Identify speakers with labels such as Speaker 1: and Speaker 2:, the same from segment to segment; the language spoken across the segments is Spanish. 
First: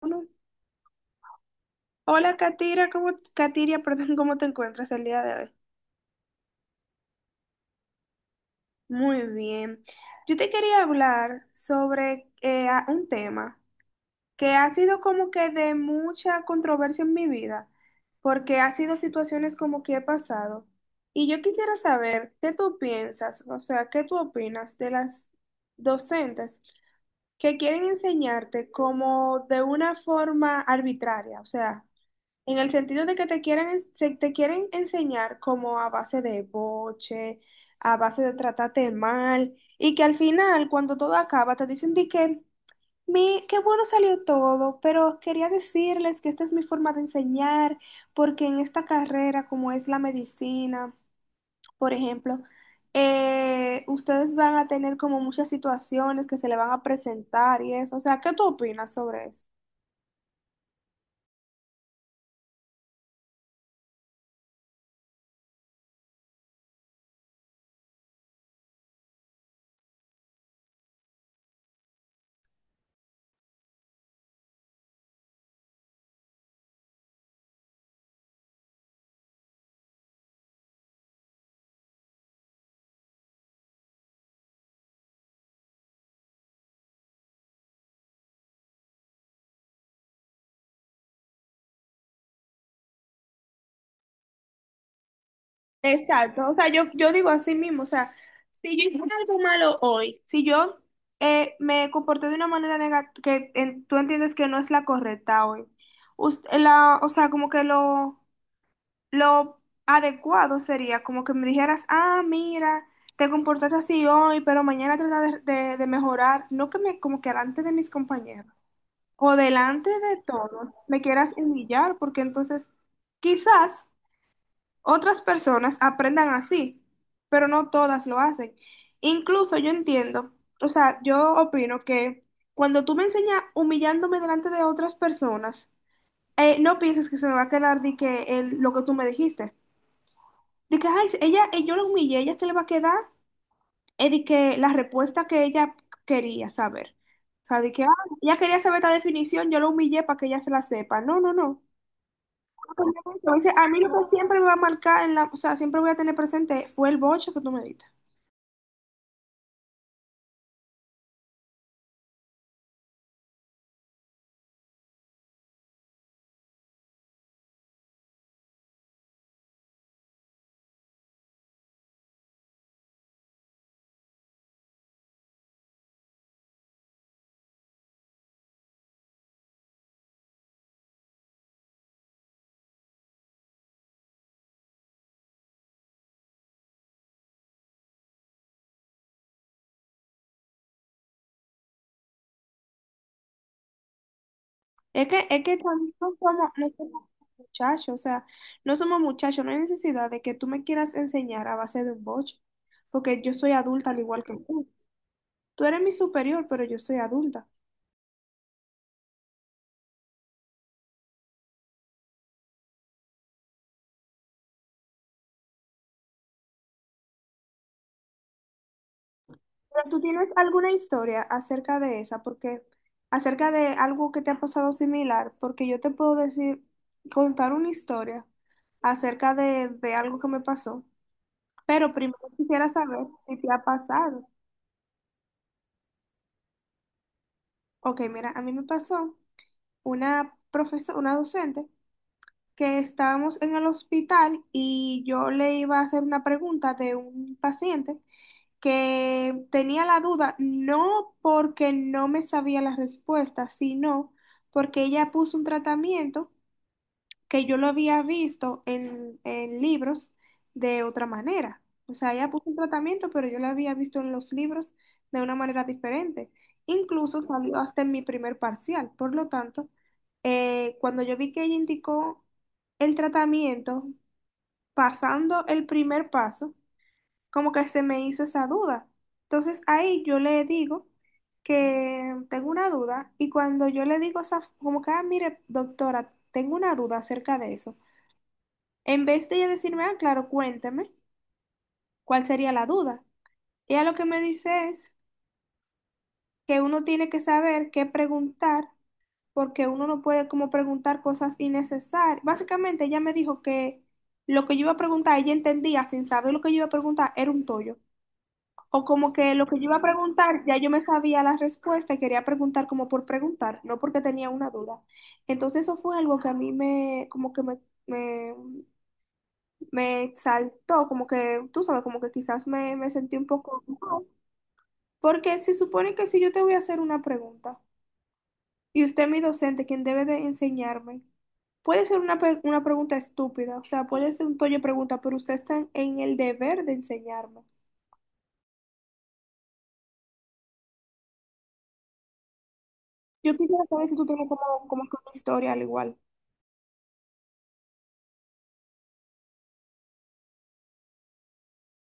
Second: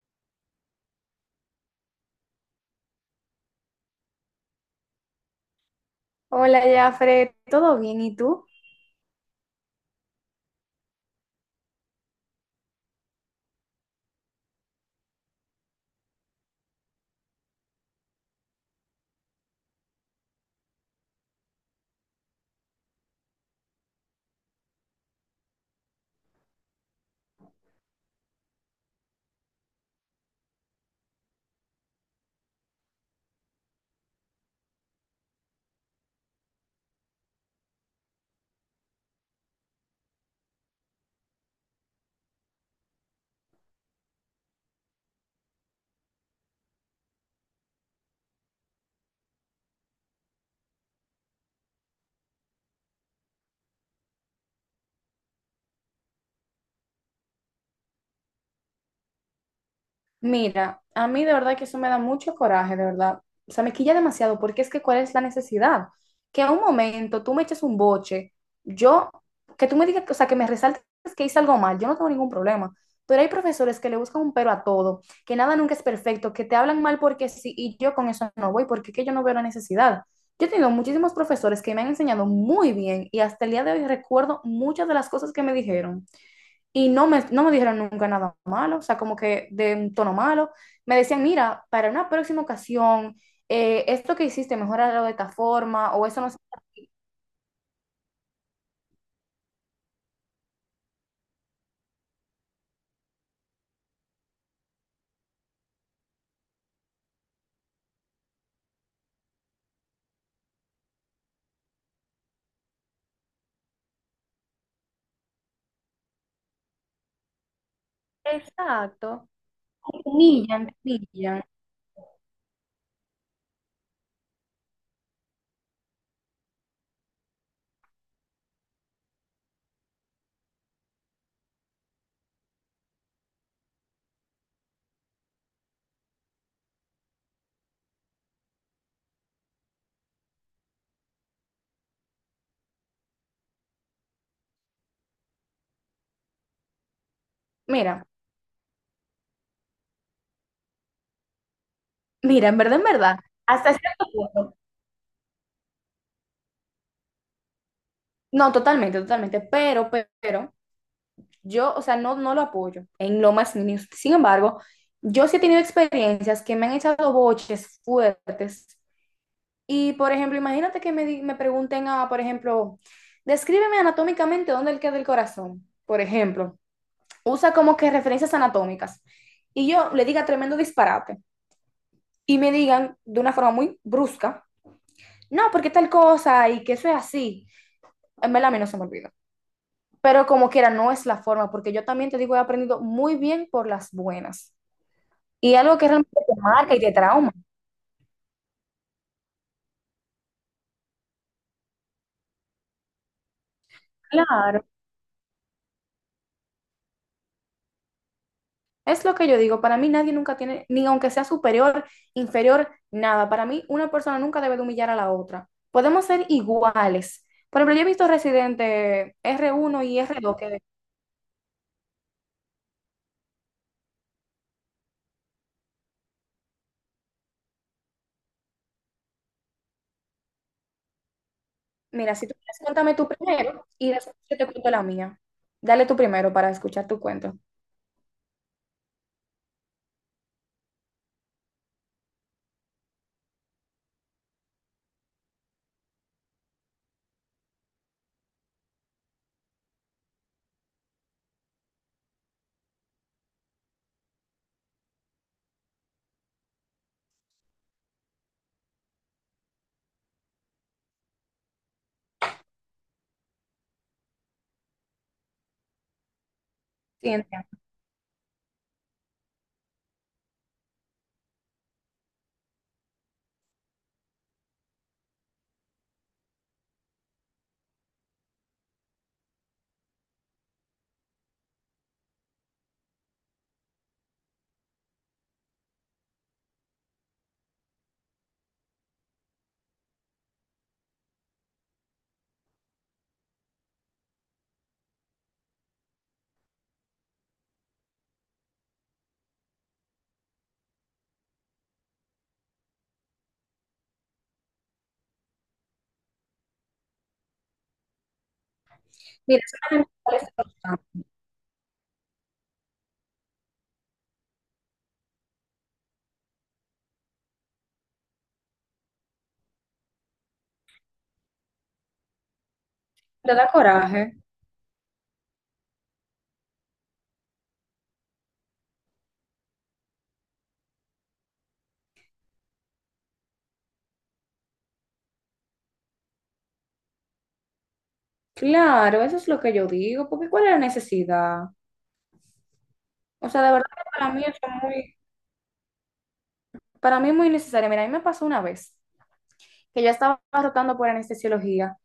Speaker 1: Uno. Hola, Katira, ¿cómo, Katiria, perdón, ¿cómo te encuentras el día de hoy?
Speaker 2: Hola, Jafre, ¿todo bien? ¿Y tú?
Speaker 1: Muy bien. Yo te quería hablar sobre un tema que ha sido como que de mucha controversia en mi vida, porque ha sido situaciones como que he pasado. Y yo quisiera saber qué tú piensas, o sea, qué tú opinas de las docentes que quieren enseñarte como de una forma arbitraria, o sea. En el sentido de que te quieren, se te quieren enseñar como a base de boche, a base de tratarte mal, y que al final, cuando todo acaba, te dicen de que, mi, qué bueno salió todo, pero quería decirles que esta es mi forma de enseñar, porque en esta carrera, como es la medicina, por ejemplo, ustedes van a tener como muchas situaciones que se le van a presentar y eso. O sea, ¿qué tú opinas sobre eso?
Speaker 2: Mira, a mí de verdad que eso me da mucho coraje, de verdad. O sea, me quilla demasiado porque es que ¿cuál es la necesidad? Que a un momento tú me eches un boche, yo, que tú me digas, o sea, que me resaltes que hice algo mal, yo no tengo ningún problema. Pero hay profesores que le buscan un pero a todo, que nada nunca es perfecto, que te hablan mal porque sí, y yo con eso no voy, porque es que yo no veo la necesidad. Yo he tenido muchísimos profesores que me han enseñado muy bien y hasta el día de hoy recuerdo muchas de las cosas que me dijeron. Y no me dijeron nunca nada malo, o sea, como que de un tono malo. Me decían, mira, para una próxima ocasión, esto que hiciste, mejorarlo de esta forma, o eso no sé.
Speaker 1: Exacto, o sea, yo digo así mismo, o sea, si yo hice algo malo hoy, si yo me comporté de una manera negativa, que tú entiendes que no es la correcta hoy, o sea, lo adecuado sería como que me dijeras, ah, mira, te comportaste así hoy, pero mañana trata de mejorar, no que me, como que delante de mis compañeros
Speaker 2: Exacto.
Speaker 1: o delante
Speaker 2: Te
Speaker 1: de
Speaker 2: humillan,
Speaker 1: todos me quieras
Speaker 2: humillan.
Speaker 1: humillar, porque entonces quizás... Otras personas aprendan así, pero no todas lo hacen. Incluso yo entiendo, o sea, yo opino que cuando tú me enseñas humillándome delante de otras personas, no pienses que se me va a quedar de que lo que tú me dijiste. De que, ay, sí, ella, yo la humillé, ella se le va a quedar de que la respuesta que ella quería saber. O sea, de que, ah,
Speaker 2: Mira,
Speaker 1: ella quería saber esta definición, yo la humillé para que ella se la sepa. No, no, no.
Speaker 2: mira, en verdad,
Speaker 1: Entonces, a
Speaker 2: hasta
Speaker 1: mí lo
Speaker 2: cierto
Speaker 1: que siempre me va
Speaker 2: punto.
Speaker 1: a marcar, en la, o sea, siempre voy a tener presente fue el boche que tú me diste.
Speaker 2: No, totalmente, totalmente, pero, yo, o sea, no, no lo apoyo en lo más mínimo. Sin embargo, yo sí he tenido experiencias que me han echado boches fuertes. Y, por ejemplo, imagínate que me, me pregunten a, por ejemplo, descríbeme anatómicamente dónde queda el corazón, por ejemplo. Usa como que referencias anatómicas. Y yo le diga tremendo disparate. Y me digan de una forma muy brusca, no, porque tal cosa y que eso es así. En verdad, a mí no se me olvida. Pero como quiera, no es la forma, porque yo también te digo, he aprendido muy bien por las buenas.
Speaker 1: Es que, es
Speaker 2: Y
Speaker 1: que
Speaker 2: algo que
Speaker 1: también no
Speaker 2: realmente te
Speaker 1: somos, no
Speaker 2: marca y te
Speaker 1: somos
Speaker 2: trauma.
Speaker 1: muchachos, o sea, no somos muchachos, no hay necesidad de que tú me quieras enseñar a base de un boche, porque yo soy adulta al igual que
Speaker 2: Claro.
Speaker 1: tú. Tú eres mi superior, pero yo soy adulta.
Speaker 2: Es lo que yo digo, para mí nadie nunca tiene, ni aunque sea superior, inferior, nada. Para mí una persona nunca debe de humillar a la otra. Podemos ser iguales. Por ejemplo, yo he visto residente R1
Speaker 1: Pero
Speaker 2: y
Speaker 1: tú
Speaker 2: r
Speaker 1: tienes
Speaker 2: dos que,
Speaker 1: alguna historia acerca de esa, porque acerca de algo que te ha pasado similar, porque yo te puedo decir, contar una historia acerca de algo que me pasó. Pero
Speaker 2: mira,
Speaker 1: primero
Speaker 2: si tú quieres,
Speaker 1: quisiera
Speaker 2: cuéntame
Speaker 1: saber
Speaker 2: tu
Speaker 1: si te ha
Speaker 2: primero y después
Speaker 1: pasado.
Speaker 2: yo te cuento la mía. Dale tu primero para escuchar tu cuento.
Speaker 1: Ok, mira, a mí me pasó una profesora, una docente que estábamos en el hospital y yo le iba a hacer una pregunta de un paciente que tenía la duda, no porque no me sabía la respuesta, sino porque ella puso un tratamiento que yo lo había visto en libros de otra manera. O sea, ella puso un tratamiento, pero yo lo había visto en los libros de una manera diferente. Incluso
Speaker 2: Ciencia.
Speaker 1: salió hasta en mi primer parcial. Por lo tanto, cuando yo vi que ella indicó el tratamiento, pasando el primer paso, como que se me hizo esa duda. Entonces ahí yo le digo que tengo una duda y cuando yo le digo esa, como que, ah, mire, doctora, tengo una duda acerca de eso. En vez de ella decirme, ah, claro, cuéntame, ¿cuál sería la duda? Ella lo que me dice es que uno tiene que saber qué preguntar, porque uno no puede como preguntar cosas innecesarias. Básicamente ella me dijo que lo que yo iba a preguntar, ella entendía sin saber lo que yo iba a preguntar, era un tollo. O como que
Speaker 2: Mira,
Speaker 1: lo
Speaker 2: eso
Speaker 1: que yo iba
Speaker 2: es
Speaker 1: a
Speaker 2: me molesta.
Speaker 1: preguntar, ya yo me
Speaker 2: Bastante.
Speaker 1: sabía la respuesta y quería preguntar como por preguntar, no porque tenía una duda. Entonces eso fue algo que a mí me, como que me, me exaltó, como que, tú sabes, como que quizás me sentí un
Speaker 2: ¿Te da
Speaker 1: poco mal,
Speaker 2: coraje?
Speaker 1: porque se supone que si yo te voy a hacer una pregunta y usted, mi docente, quien debe de enseñarme, puede ser una, una pregunta estúpida, o sea, puede ser un toyo de pregunta, pero usted está en el deber de enseñarme.
Speaker 2: Claro, eso es lo que yo digo, porque ¿cuál es la necesidad? O
Speaker 1: Yo
Speaker 2: sea, de
Speaker 1: quisiera
Speaker 2: verdad
Speaker 1: saber
Speaker 2: que
Speaker 1: si tú
Speaker 2: para mí
Speaker 1: tienes
Speaker 2: eso es
Speaker 1: como, como
Speaker 2: muy,
Speaker 1: que una historia al igual,
Speaker 2: para mí es muy necesario. Mira, a mí me pasó una vez que ya estaba rotando por anestesiología.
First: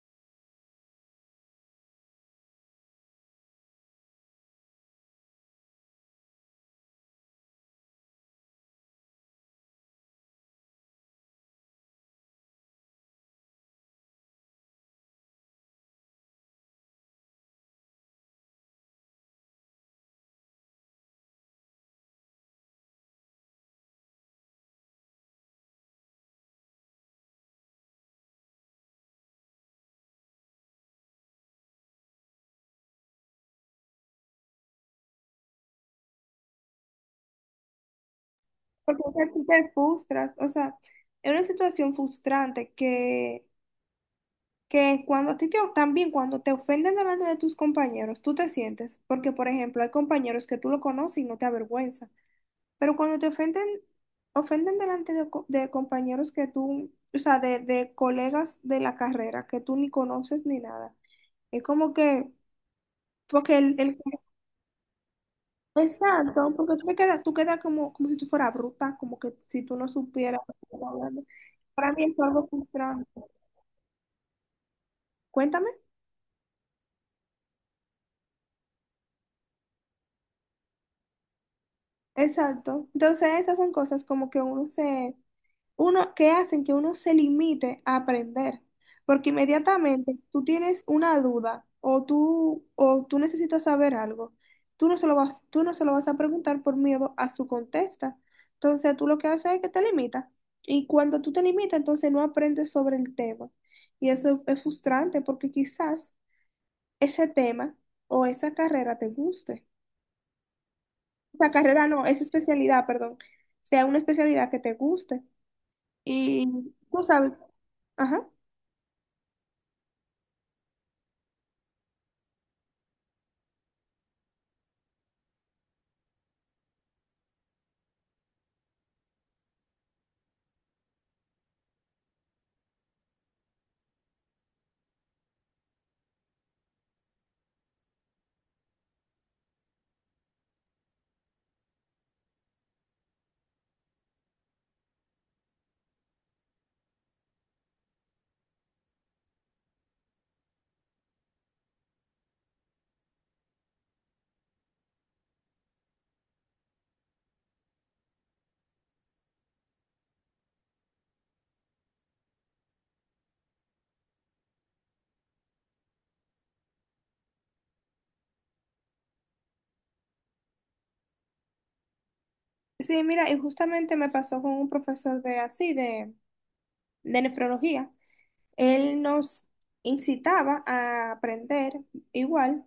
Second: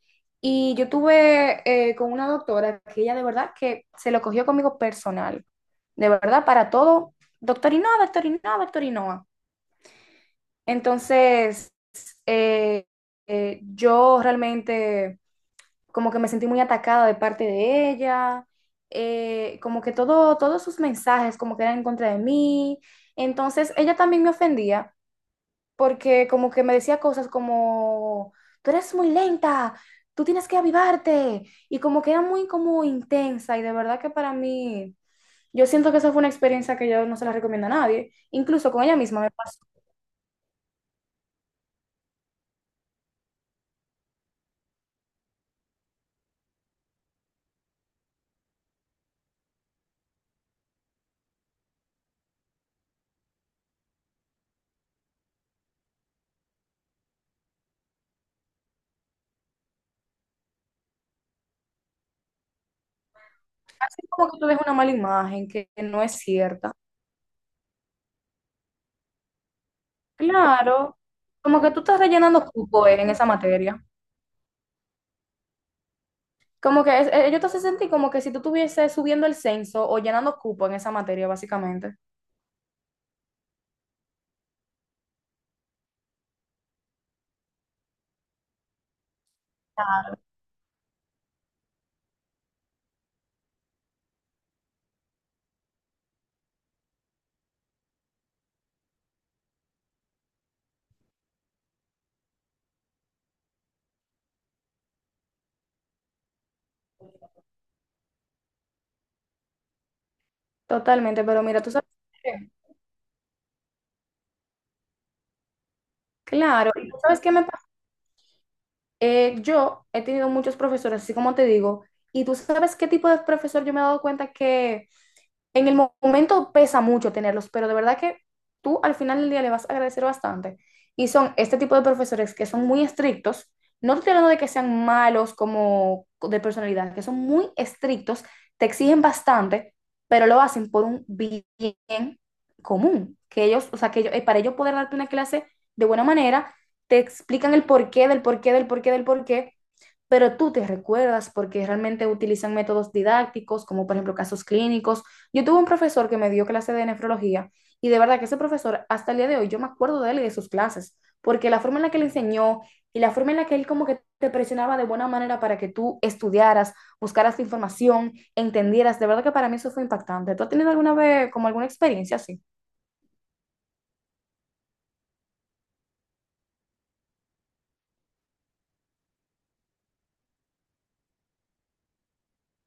Speaker 2: Y yo tuve Con una doctora que ella de verdad que se lo cogió conmigo personal. De verdad, para todo, doctor Inoa, doctor Inoa, doctor Inoa. Entonces, eh, yo realmente como que me sentí muy atacada de parte de ella, como que todo, todos sus mensajes como que eran en contra de mí. Entonces, ella también me ofendía porque como que me decía cosas como, tú eres muy lenta, tú tienes que avivarte, y como que era muy como intensa, y de verdad que para mí, yo siento que esa fue una experiencia que yo no se la recomiendo a nadie, incluso con ella
Speaker 1: porque o
Speaker 2: misma
Speaker 1: sea,
Speaker 2: me
Speaker 1: tú
Speaker 2: pasó,
Speaker 1: te frustras, o sea, es una situación frustrante que cuando a ti te, también cuando te ofenden delante de tus compañeros, tú te sientes, porque por ejemplo hay compañeros que tú lo conoces y no te avergüenza, pero cuando te ofenden, ofenden delante de, de compañeros que tú, o sea, de colegas de la carrera que tú ni conoces ni nada, es como que, porque el
Speaker 2: así como que tú ves una mala imagen que no es
Speaker 1: exacto,
Speaker 2: cierta.
Speaker 1: porque tú te quedas, tú quedas como, como si tú fueras bruta, como que si tú no supieras lo que estás
Speaker 2: Claro,
Speaker 1: hablando.
Speaker 2: como que tú
Speaker 1: Para
Speaker 2: estás
Speaker 1: mí es
Speaker 2: rellenando
Speaker 1: algo
Speaker 2: cupo en
Speaker 1: frustrante.
Speaker 2: esa materia.
Speaker 1: Cuéntame.
Speaker 2: Como que yo te hace sentir como que si tú estuvieses subiendo el censo o llenando cupo en esa materia, básicamente.
Speaker 1: Exacto. Entonces, esas son cosas como que uno se, uno, que hacen que uno se limite a aprender, porque inmediatamente tú tienes una duda o tú necesitas saber algo, tú no se lo vas a preguntar por miedo a su contesta. Entonces tú lo que haces es que te limitas y cuando tú te limitas, entonces no aprendes sobre el tema. Y eso es frustrante porque quizás ese tema o esa carrera te guste.
Speaker 2: Totalmente, pero
Speaker 1: Esa
Speaker 2: mira, ¿tú
Speaker 1: carrera
Speaker 2: sabes
Speaker 1: no, esa
Speaker 2: qué?
Speaker 1: especialidad, perdón, sea una especialidad que te guste. Y
Speaker 2: Claro, ¿y tú
Speaker 1: tú
Speaker 2: sabes
Speaker 1: sabes,
Speaker 2: qué me pasa?
Speaker 1: ajá.
Speaker 2: Yo he tenido muchos profesores, así como te digo, y tú sabes qué tipo de profesor yo me he dado cuenta que en el momento pesa mucho tenerlos, pero de verdad que tú al final del día le vas a agradecer bastante. Y son este tipo de profesores que son muy estrictos. No te estoy hablando de que sean malos como de personalidad, que son muy estrictos, te exigen bastante, pero lo hacen por un bien común. Que ellos, o sea, para ellos poder darte una clase de buena manera, te explican el porqué del porqué del porqué del porqué, pero tú te recuerdas porque realmente utilizan métodos didácticos, como por ejemplo casos clínicos. Yo tuve un profesor que me dio clase de nefrología y de verdad que ese profesor, hasta el día de hoy, yo me acuerdo de él y de sus clases, porque la forma en la que él enseñó y la forma en la que él como que te presionaba de buena manera para que tú estudiaras, buscaras información, entendieras, de verdad que para mí eso fue impactante. ¿Tú has tenido alguna vez como alguna experiencia así?
Speaker 1: Sí, mira, y justamente me pasó con un profesor de así, de nefrología. Él nos incitaba a aprender igual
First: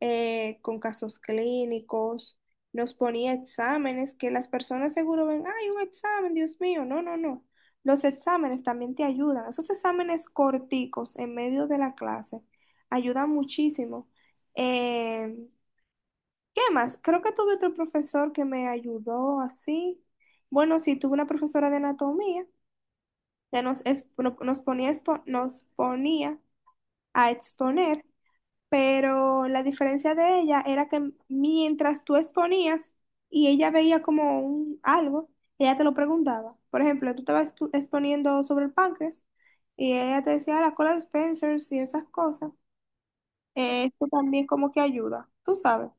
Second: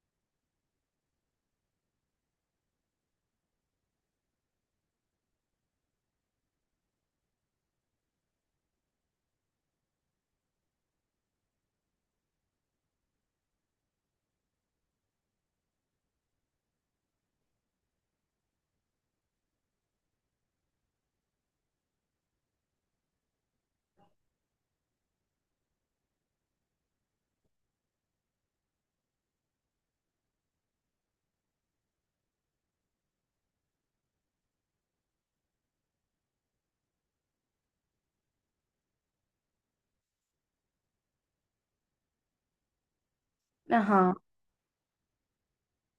Speaker 1: con casos clínicos, nos ponía exámenes que las personas seguro ven, ay, un examen, Dios mío, no, no, no. Los exámenes también te ayudan. Esos exámenes corticos en medio de la clase ayudan muchísimo. eh, ¿Qué más? Creo que tuve otro profesor que me ayudó así. Bueno, sí, tuve una profesora de anatomía que nos, nos ponía, nos ponía a exponer, pero la diferencia de ella era que mientras tú exponías y ella veía como un, algo, ella te lo preguntaba. Por ejemplo, tú estabas exponiendo sobre el páncreas y ella te decía: "Ah, la cola de Spencer y esas cosas". Esto
Speaker 2: Ajá.
Speaker 1: también como que ayuda, tú sabes.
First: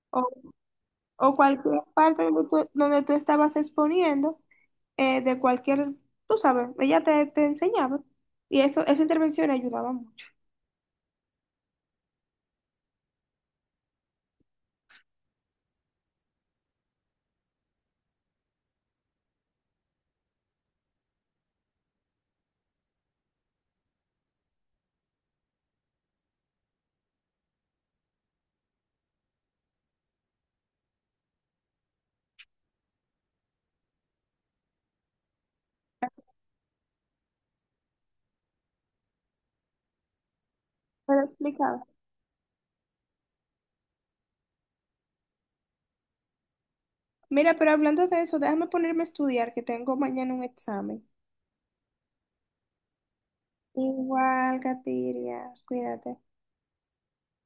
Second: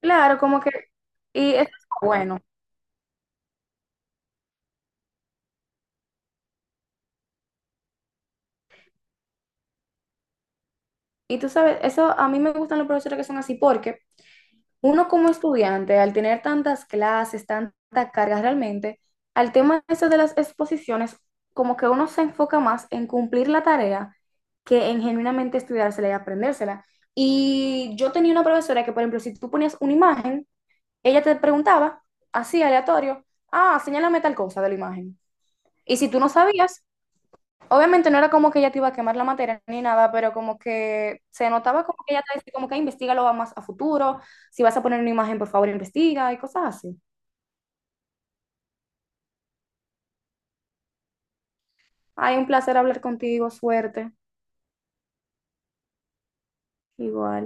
Speaker 2: Claro, como que,
Speaker 1: O
Speaker 2: y eso
Speaker 1: cualquier
Speaker 2: es
Speaker 1: parte
Speaker 2: bueno.
Speaker 1: donde tú estabas exponiendo, de cualquier, tú sabes, ella te enseñaba y eso, esa intervención ayudaba mucho.
Speaker 2: Y tú sabes, eso, a mí me gustan los profesores que son así, porque uno como estudiante, al tener tantas clases, tanta carga realmente, al tema ese de las exposiciones, como que uno se enfoca más en cumplir la tarea que en genuinamente estudiársela y aprendérsela. Y yo tenía una profesora que, por ejemplo, si tú ponías una imagen, ella te preguntaba, así aleatorio, ah, señálame tal cosa de la imagen. Y si tú no sabías, obviamente no era como que ella te iba a quemar la materia ni nada, pero como
Speaker 1: Me
Speaker 2: que
Speaker 1: lo
Speaker 2: se
Speaker 1: explicaba.
Speaker 2: notaba como que ella te decía como que investigalo más a futuro, si vas a poner una imagen, por favor, investiga y cosas así.
Speaker 1: Mira, pero hablando de eso, déjame ponerme a estudiar que tengo mañana un examen.
Speaker 2: Ay, un placer hablar contigo, suerte,
Speaker 1: Igual, Katiria, cuídate.
Speaker 2: igual.